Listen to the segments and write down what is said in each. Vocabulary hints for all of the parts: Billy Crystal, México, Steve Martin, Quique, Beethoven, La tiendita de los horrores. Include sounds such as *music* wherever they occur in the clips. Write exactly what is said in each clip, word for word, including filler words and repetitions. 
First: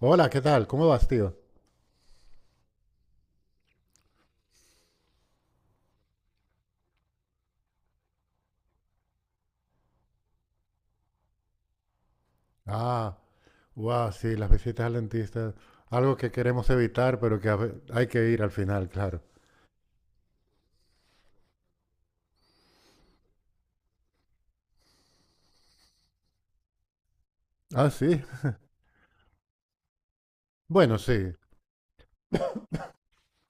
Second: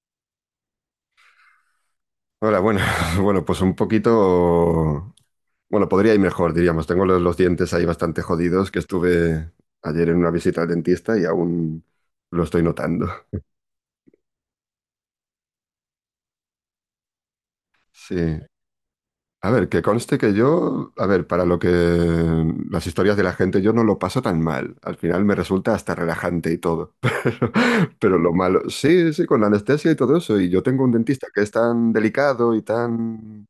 Hola, ¿qué tal? ¿Cómo vas, tío? Hola, bueno, *laughs* bueno, pues un poquito, bueno, podría ir mejor, diríamos. Tengo los, los dientes ahí bastante jodidos, que estuve ayer en una visita al dentista y aún lo estoy notando. Ah, wow, sí, las visitas al dentista, algo que queremos evitar, pero que a ve- hay que Sí. ir al final, claro. A ver, que conste que yo, a ver, para lo que las historias de la gente, yo no lo paso tan mal. Al final me resulta hasta relajante y todo. *laughs* Pero, Ah, pero sí. lo malo, sí, sí, con la anestesia y todo eso. Y yo tengo un Bueno, dentista sí, que es tan delicado y tan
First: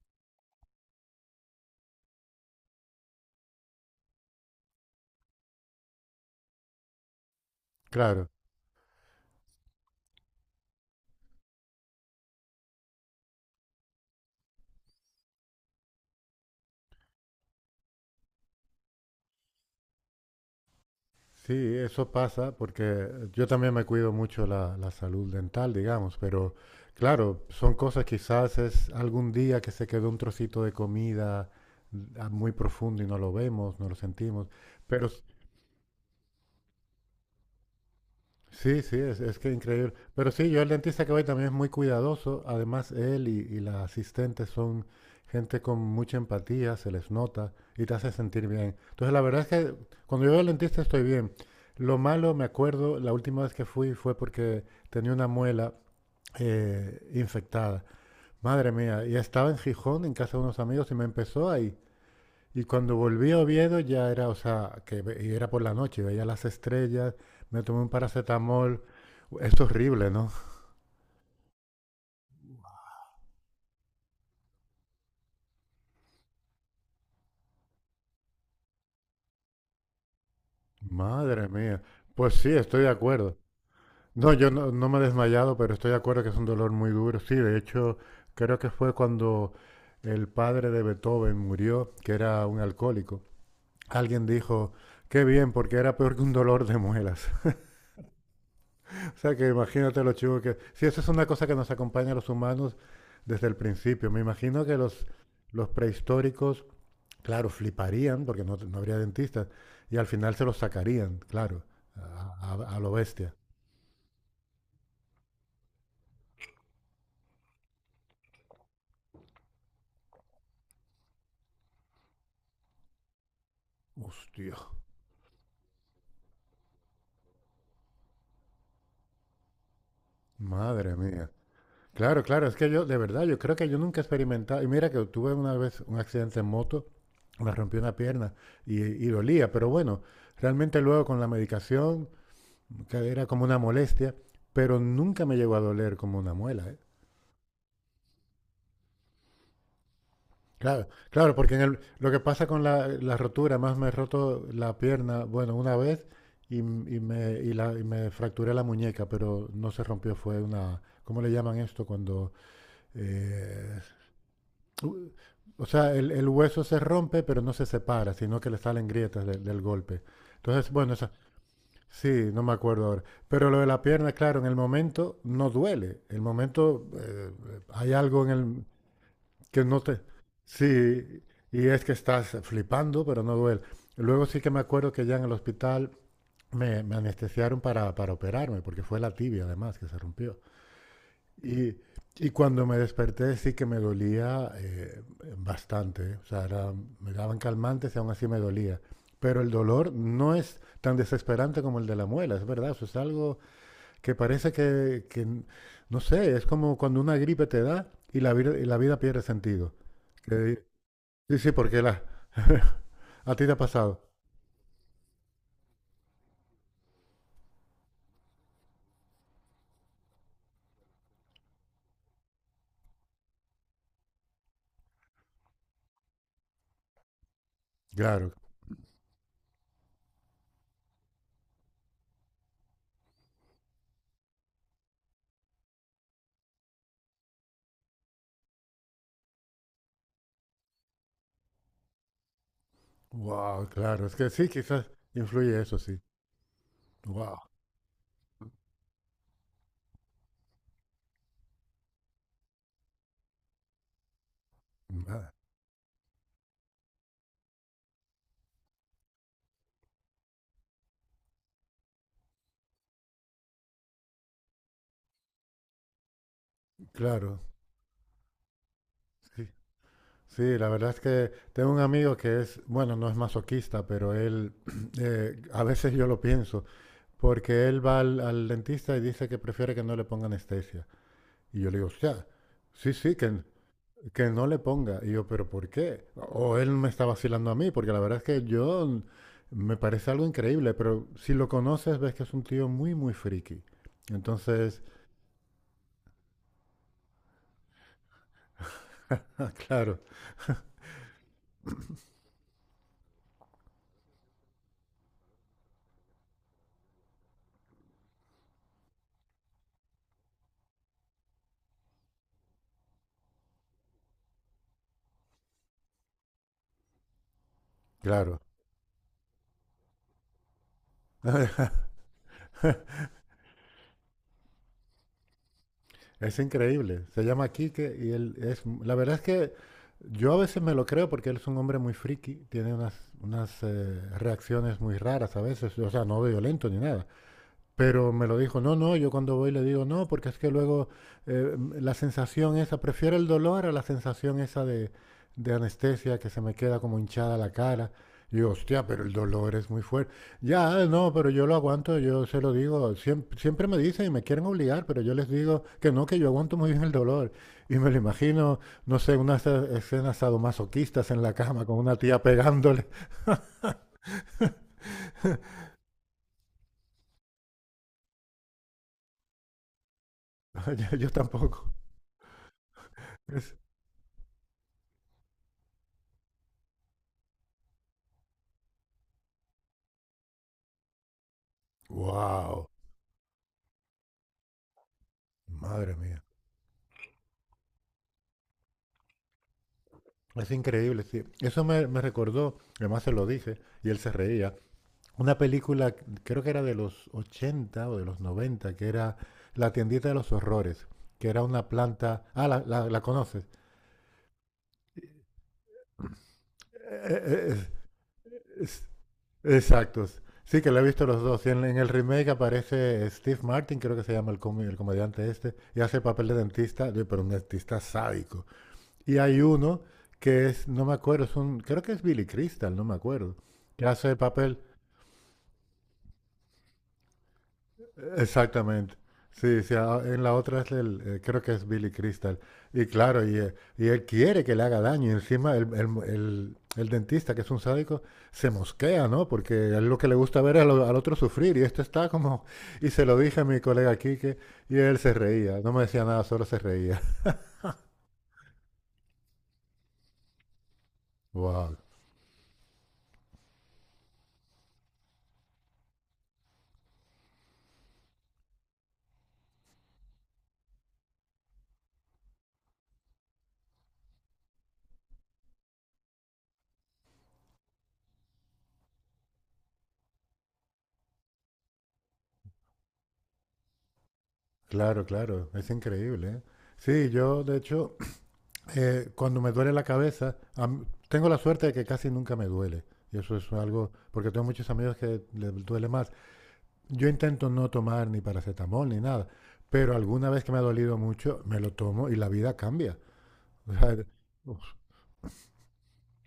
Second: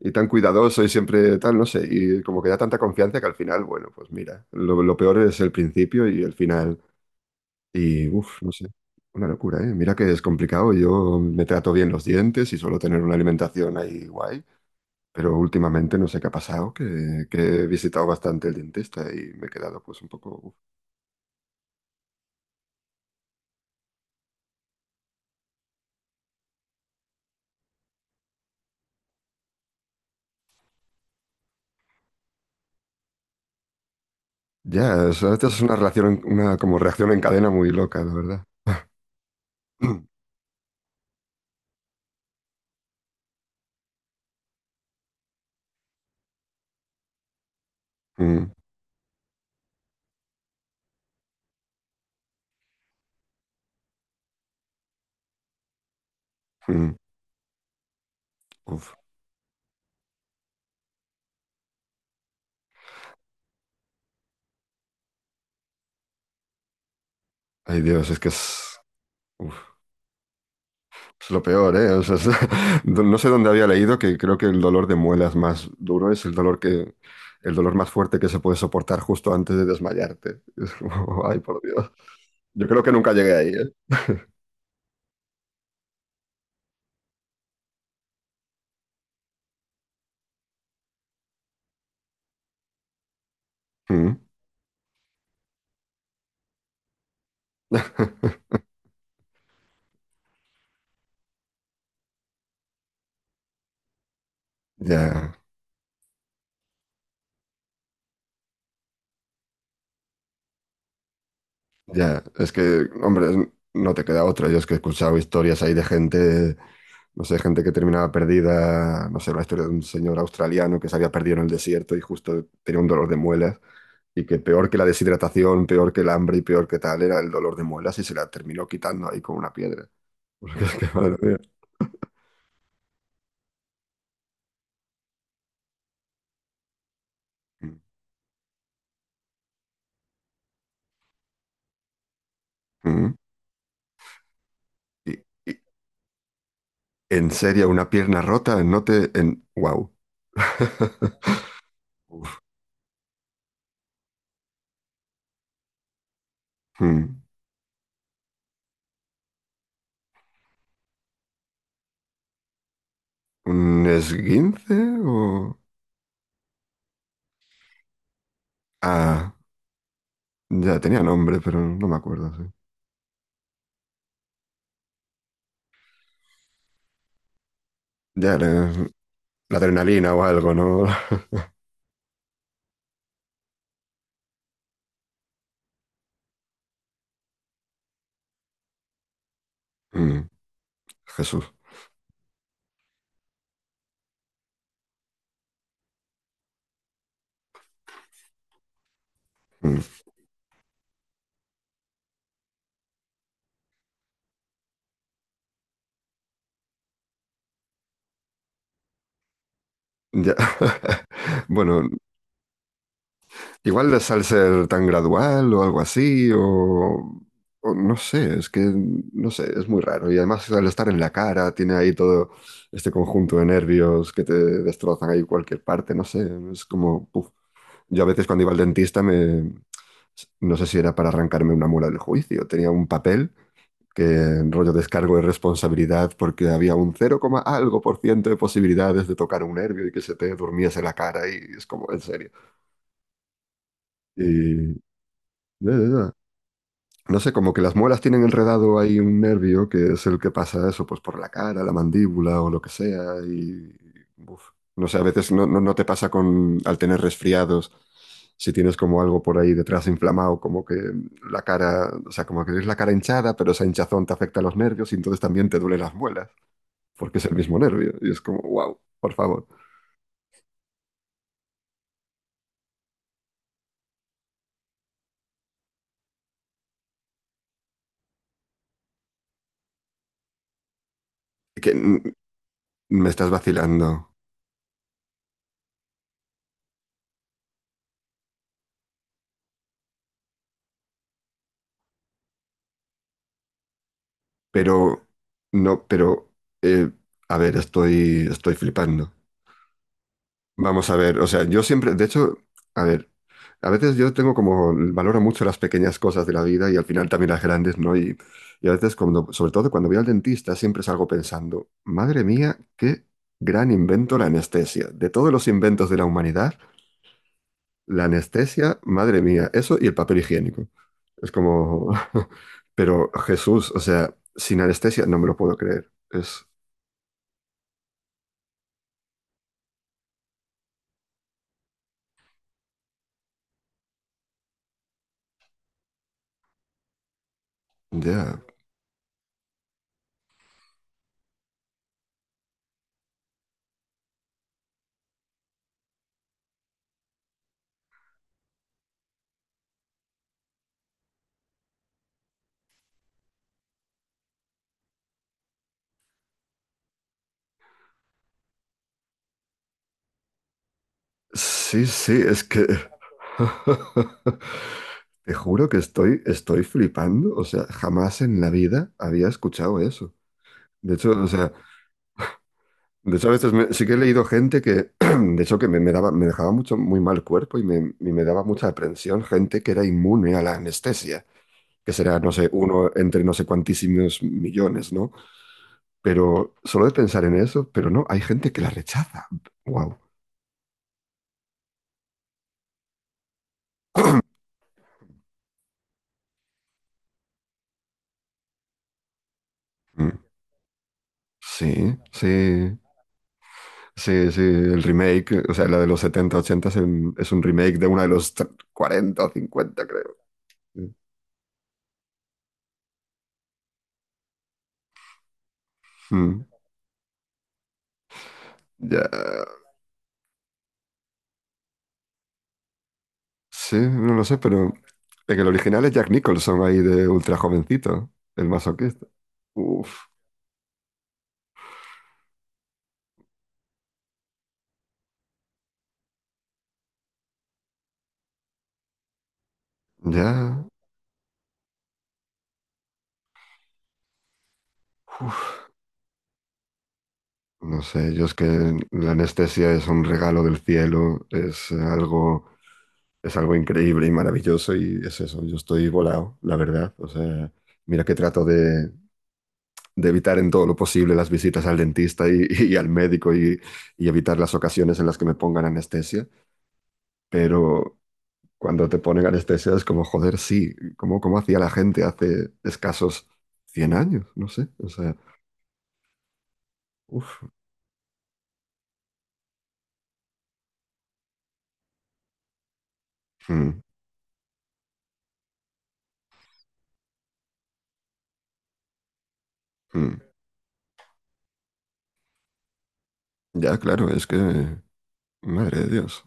y tan cuidadoso y siempre tal, no sé, y como que da tanta confianza que al final, bueno, pues mira, lo, lo peor es el principio y el final, y claro. uff, no sé, una locura, ¿eh? Mira que es complicado, yo me trato bien los dientes y suelo tener una alimentación ahí guay, pero últimamente no sé qué ha pasado, que, que he visitado bastante el dentista y me he quedado pues un poco, uf. Sí, eso pasa porque yo también me cuido mucho la, la salud dental, digamos, pero claro, son cosas quizás es algún día que se quedó un trocito de comida mm, ah, muy profundo y no lo vemos, no lo sentimos, Ya, pero o sea, esta es una relación, una como reacción en cadena muy loca, la verdad. sí, sí, es, es que increíble. *clears throat* Pero sí, yo el dentista que voy también es muy cuidadoso. Además, él y, y las asistentes son gente con mucha empatía, se les nota y te hace sentir Mm. bien. Entonces, la verdad es que cuando yo voy al dentista estoy bien. Lo malo, me acuerdo, la última vez que fui fue porque tenía una muela Mm. eh, infectada. Madre Uf. mía, y estaba en Gijón, en casa de unos amigos, y me empezó a y cuando volví a Oviedo ya era, o sea, que ve- y era por la noche, veía las estrellas, me tomé Ay, un Dios, es que es... paracetamol. Uf. Es horrible, ¿no? Es lo peor, ¿eh? O sea, es- *laughs* no sé dónde había leído que creo que el dolor de muelas más duro es el dolor que, el dolor más fuerte que se puede soportar justo antes de desmayarte. Es como, *laughs* ay, Madre por mía. Dios. Pues sí, Yo estoy creo de que nunca llegué acuerdo. ahí, ¿eh? No, yo no, no me he desmayado, pero estoy de acuerdo que es un dolor muy duro. Sí, de hecho, creo que fue cuando el padre de Beethoven murió, que era un alcohólico. Mm. Alguien dijo, qué bien, porque era peor que un dolor de muelas. *laughs* O sea, que imagínate los chivos que... Si eso es una cosa que nos acompaña a los humanos desde el principio, me imagino que los, Ya, los prehistóricos, claro, fliparían porque no, no habría dentistas y al final se los sacarían, claro, ya. Es a, a- a que, lo bestia. hombre, no te queda otra. Yo es que he escuchado historias ahí de gente, no sé, gente que terminaba perdida, no sé, la historia de un señor australiano que se había perdido en el desierto y justo tenía un dolor de muelas. Y que Hostia, peor que la deshidratación, peor que el hambre y peor que tal era el dolor de muelas y se la terminó quitando ahí con una piedra. *laughs* Porque es que, madre madre mía. mía. Claro, claro, es que yo, de verdad, yo creo que yo nunca he experimentado. Y mira que tuve una vez un accidente en moto, me Mm. rompí una pierna y, y dolía, pero bueno, realmente luego con la medicación que Mm. era como una molestia, pero Y, nunca me llegó a y- doler como una muela. ¿Eh? en serio, una pierna rota, no te... En... Wow. *laughs* Claro, claro, porque en el, lo que pasa con la, la rotura, más me he roto la pierna, bueno, una vez y, m- y me, y la- y me fracturé la muñeca, pero no se rompió, fue una, ¿cómo le llaman esto? Cuando, eh, ¿Un esguince u- o...? o sea, el, el hueso se rompe, pero no se separa, sino que le salen grietas Ah, de- del golpe. Entonces, ya bueno, tenía esa, nombre, pero no me sí, acuerdo. no Sí. me acuerdo ahora. Pero lo de la pierna, claro, en el momento no duele. El momento eh, hay algo en Ya, el la, la que no te... adrenalina o algo, ¿no? *laughs* Sí, y es que estás flipando, pero no duele. Luego sí que me acuerdo que ya en el hospital me, me anestesiaron para, para operarme, porque fue la tibia además que se Mm, rompió. Jesús. Y, y cuando me desperté sí que me dolía eh, bastante. ¿Eh? O sea, era- me daban calmantes y aún así me dolía. Pero el Mm, dolor no es tan desesperante como el de la muela, es verdad. Eso es algo que parece que, que n- no sé, es como cuando una gripe te da y la, vida y la vida pierde sentido. ya. Que- *laughs* sí, sí, porque Bueno, la... *laughs* ¿A ti te ha igual les pasado? al ser tan gradual o algo así, o, o no sé, es que no sé, es muy raro. Y además al estar en la cara, tiene ahí todo este conjunto de nervios que te destrozan ahí cualquier parte, no sé, es como, puf. Yo a veces Claro. cuando iba al dentista me, no sé si era para arrancarme una mula del juicio, tenía un papel que en rollo descargo de responsabilidad porque había un cero coma algo por ciento de posibilidades de tocar un nervio y que se te durmiese la cara y es como, en serio. Wow, claro. Es Y... que sí, quizás eh, influye eso, sí. No sé, Wow. como que las muelas tienen enredado ahí un nervio que es el que pasa eso, pues por la cara, la mandíbula o lo que sea. Y, uf, no sé, a veces no, no, no te pasa con, al tener resfriados, si tienes como algo por ahí detrás inflamado, como que la cara, o sea, como que tienes la cara hinchada, pero esa hinchazón te afecta a los nervios y entonces también te duelen las muelas, porque es el Claro, mismo nervio. Y es como, wow, por favor. sí. Sí, la verdad es que tengo un amigo que es, bueno, no es masoquista, pero él, *clears throat* eh, a veces yo lo pienso, porque él va al, al dentista y dice que prefiere que no le ponga anestesia. Y yo Que le digo, o mm, sea, sí, me sí, que, estás n- vacilando, que no le ponga. Y yo, pero ¿por qué? O él me está vacilando a mí, porque la verdad es que yo n- me parece algo increíble, pero si lo conoces ves que es un tío muy, muy friki. Entonces, pero no, pero, eh, a ver, estoy, estoy flipando. *laughs* ah, claro, Vamos a ver, o sea, yo siempre, de hecho, a ver, a veces yo tengo como, valoro mucho las pequeñas cosas de la vida y al final también las grandes, ¿no? Y, y a veces, cuando, sobre todo cuando voy al dentista, siempre salgo pensando, madre mía, qué gran invento la anestesia. De todos los inventos de la humanidad, la claro. anestesia, madre mía, eso y el papel higiénico. Es *laughs* como, *laughs* pero Jesús, o sea, sin anestesia no me lo puedo creer. Es Es, increíble. Se llama Quique y él es... La verdad es que yo a veces me lo creo porque él es un hombre muy friki, tiene unas, unas eh, reacciones muy raras a veces, o sea, no violento ni nada. Pero me lo ya, dijo, no, no, yo cuando voy le digo, no, porque es que luego eh, la sensación esa, prefiero el dolor a la sensación esa de, de anestesia que se me queda como hinchada la cara. Y yo, hostia, pero el dolor es muy fuerte. Ya, no, pero yo lo aguanto, yo se lo digo. Siempre, siempre me dicen y me quieren obligar, pero yo les digo que no, que yo aguanto muy bien el dolor. Y me lo imagino, no sé, unas eh, escenas sadomasoquistas en la cama con sí, una sí, tía es que... pegándole. *laughs* Te juro que estoy, estoy flipando. O sea, jamás en la vida había escuchado eso. *laughs* De Yo, yo hecho, o sea, tampoco. de hecho a veces Es, me- sí que he leído gente que, *clears throat* de hecho, que me, me daba, me dejaba mucho, muy mal cuerpo y me, y me daba mucha aprensión gente que era inmune a la anestesia, que será, no sé, wow, uno entre no sé cuantísimos millones, ¿no? madre mía. Pero solo de pensar en eso, pero no, hay gente que la rechaza. Wow. Es increíble, sí. Eso me, me recordó, además se lo dije, y él se reía, una película, creo que era de los ochenta o de los noventa que era La tiendita de los horrores, que era una Sí, planta... Ah, la, sí. la, la conoces. Sí, sí, el remake, o sea, la de los setenta ochenta es, un es un Eh, eh, remake de una de los tre- eh, es- cuarenta o es- cincuenta, exacto. creo. Sí, que la he visto los dos. Y en, en el remake aparece Steve Martin, creo que se llama el, com- el comediante este, y hace el papel de Mm, dentista, de- pero un dentista sádico. ya, Y hay uno que es, no me acuerdo, es un, creo que es Billy Crystal, no me acuerdo, sí, que hace no el lo sé, papel, pero en el original es Jack Nicholson ahí de ultra jovencito, el exactamente. masoquista. Sí, sí, Uf, a- en la otra es el, eh, creo que es Billy Crystal. Y claro, y, eh, y él quiere que le haga daño. Y encima el, el- el- el dentista, que es un sádico, se mosquea, ¿no? Porque a él lo que le gusta ver es ya, al, al otro sufrir. Y esto está como... Y se lo dije a mi colega Quique y él se reía. uf, No me decía nada, solo se reía. *laughs* no sé, yo es que la anestesia es un regalo del cielo, es Wow. algo, es algo increíble y maravilloso y es eso, yo estoy volado, la verdad. O sea, mira que trato de de evitar en todo lo posible las visitas al dentista y, *laughs* y al médico y, y, evitar las ocasiones en las que me pongan anestesia, pero cuando te ponen anestesia es como, joder, sí, como, como hacía la gente hace escasos cien años, no sé, o Claro, sea, claro. Es increíble, ¿eh? Sí, yo uff, de hecho eh, cuando me duele la cabeza, am- tengo la suerte de que casi nunca me duele. Y eso es mm, algo, porque tengo muchos amigos que les duele más. Yo intento no tomar ni paracetamol ni nada, pero mm. alguna vez que me ha dolido mucho, me lo tomo y la vida cambia. *laughs* O Ya sea, claro, es que, uf, madre de Dios.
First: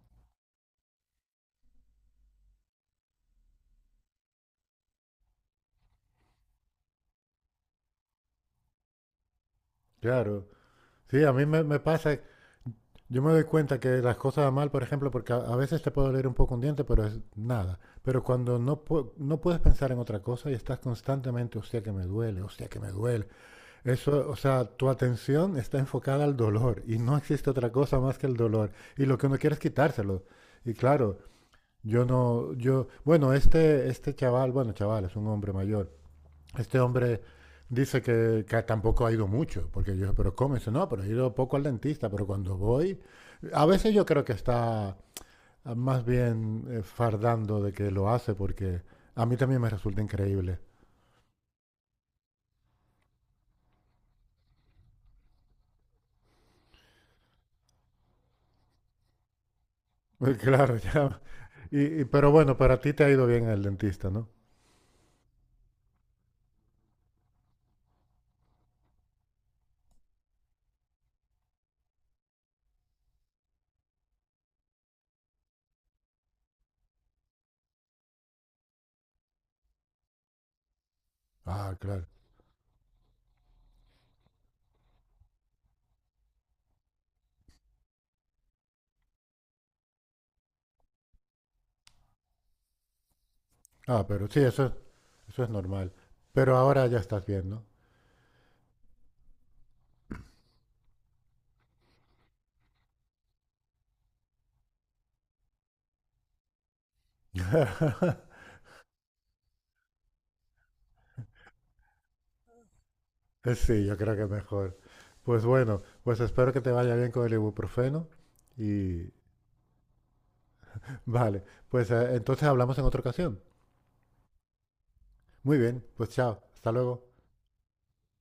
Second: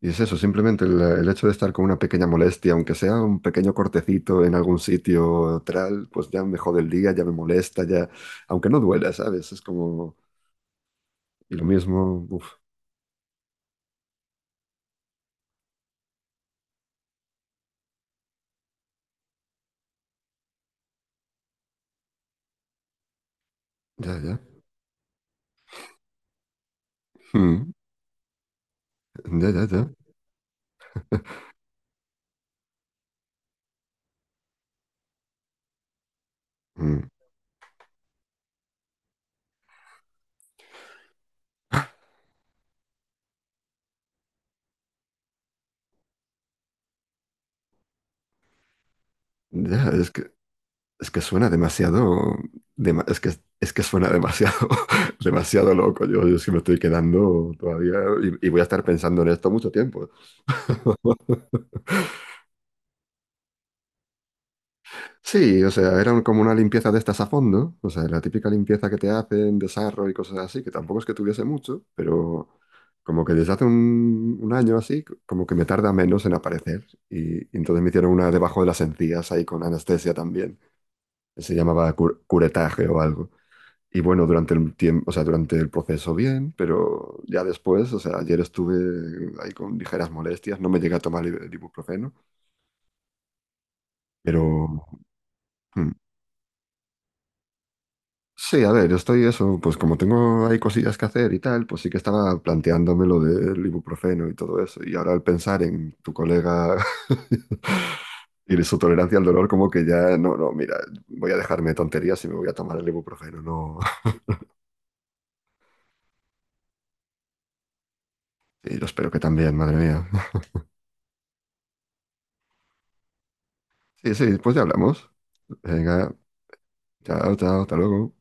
Y es eso, simplemente el, el, hecho de estar con una pequeña molestia, aunque sea un pequeño cortecito en algún sitio tal, pues ya me jode el día, ya me molesta, ya, aunque no duela, ¿sabes? Es como, claro. Sí, a mí y me, lo me pasa, mismo, uf, yo me doy cuenta que las cosas van mal, por ejemplo, porque a, a veces te puede doler un poco un diente, pero es nada. Pero cuando no, pu- no puedes pensar en otra cosa y estás constantemente, hostia que me duele, hostia que me duele, ya, eso, o ya. sea, tu atención está enfocada al dolor y no existe otra Mm, cosa más que el dolor. Y lo que uno ya, quiere es ya. ya. quitárselo. Y claro, yo no, yo, bueno, este, este chaval, bueno, chaval, es un hombre mayor. Este Mm, hombre dice que, que tampoco ha ido mucho, porque yo, dije, pero ¿cómo? Y dice, no, pero he ido poco al dentista, pero cuando voy, a veces yo creo que está ah, más bien eh, fardando de que lo hace, porque a mí también me ya, resulta es que, increíble. es que suena demasiado, dema- es que, es que suena demasiado, *laughs* demasiado loco. Yo, yo sí me estoy quedando todavía y, y voy a estar pensando en esto mucho tiempo. *laughs* Claro, ya. Y, y- pero bueno, para ti te ha ido bien el dentista, ¿no? Sí, o sea, eran como una limpieza de estas a fondo, o sea, la típica limpieza que te hacen, desarrollo y cosas así, que tampoco es que tuviese mucho, pero como que desde hace un, un año así, c- como que me tarda menos en aparecer. Y, y entonces me hicieron una debajo de las encías ahí con anestesia también, que se Ah, llamaba claro. cur- curetaje o algo. Y bueno, durante el tiempo, o sea, durante el proceso bien, pero ya después, o sea, ayer estuve ahí con ligeras molestias, no me llegué a tomar el ibuprofeno, Ah, pero sí, eso pero... es, eso es hmm, normal. Pero ahora ya estás bien, ¿no? sí, a ver, yo estoy eso, pues como tengo ahí cosillas que hacer y tal, pues sí que estaba planteándome lo del ibuprofeno y todo eso. Y ahora al pensar en tu colega *laughs* *laughs* y de su tolerancia al dolor, como que ya, no, no, mira, voy a dejarme de tonterías y me voy a tomar el ibuprofeno, no. Sí, yo creo *laughs* que mejor. Pues bueno, pues espero que te vaya bien con el ibuprofeno Y yo y espero que también, madre mía. vale, pues eh, entonces hablamos en otra ocasión. Sí, sí, pues ya hablamos. Muy bien, pues Venga, chao, hasta luego. chao, chao, hasta luego.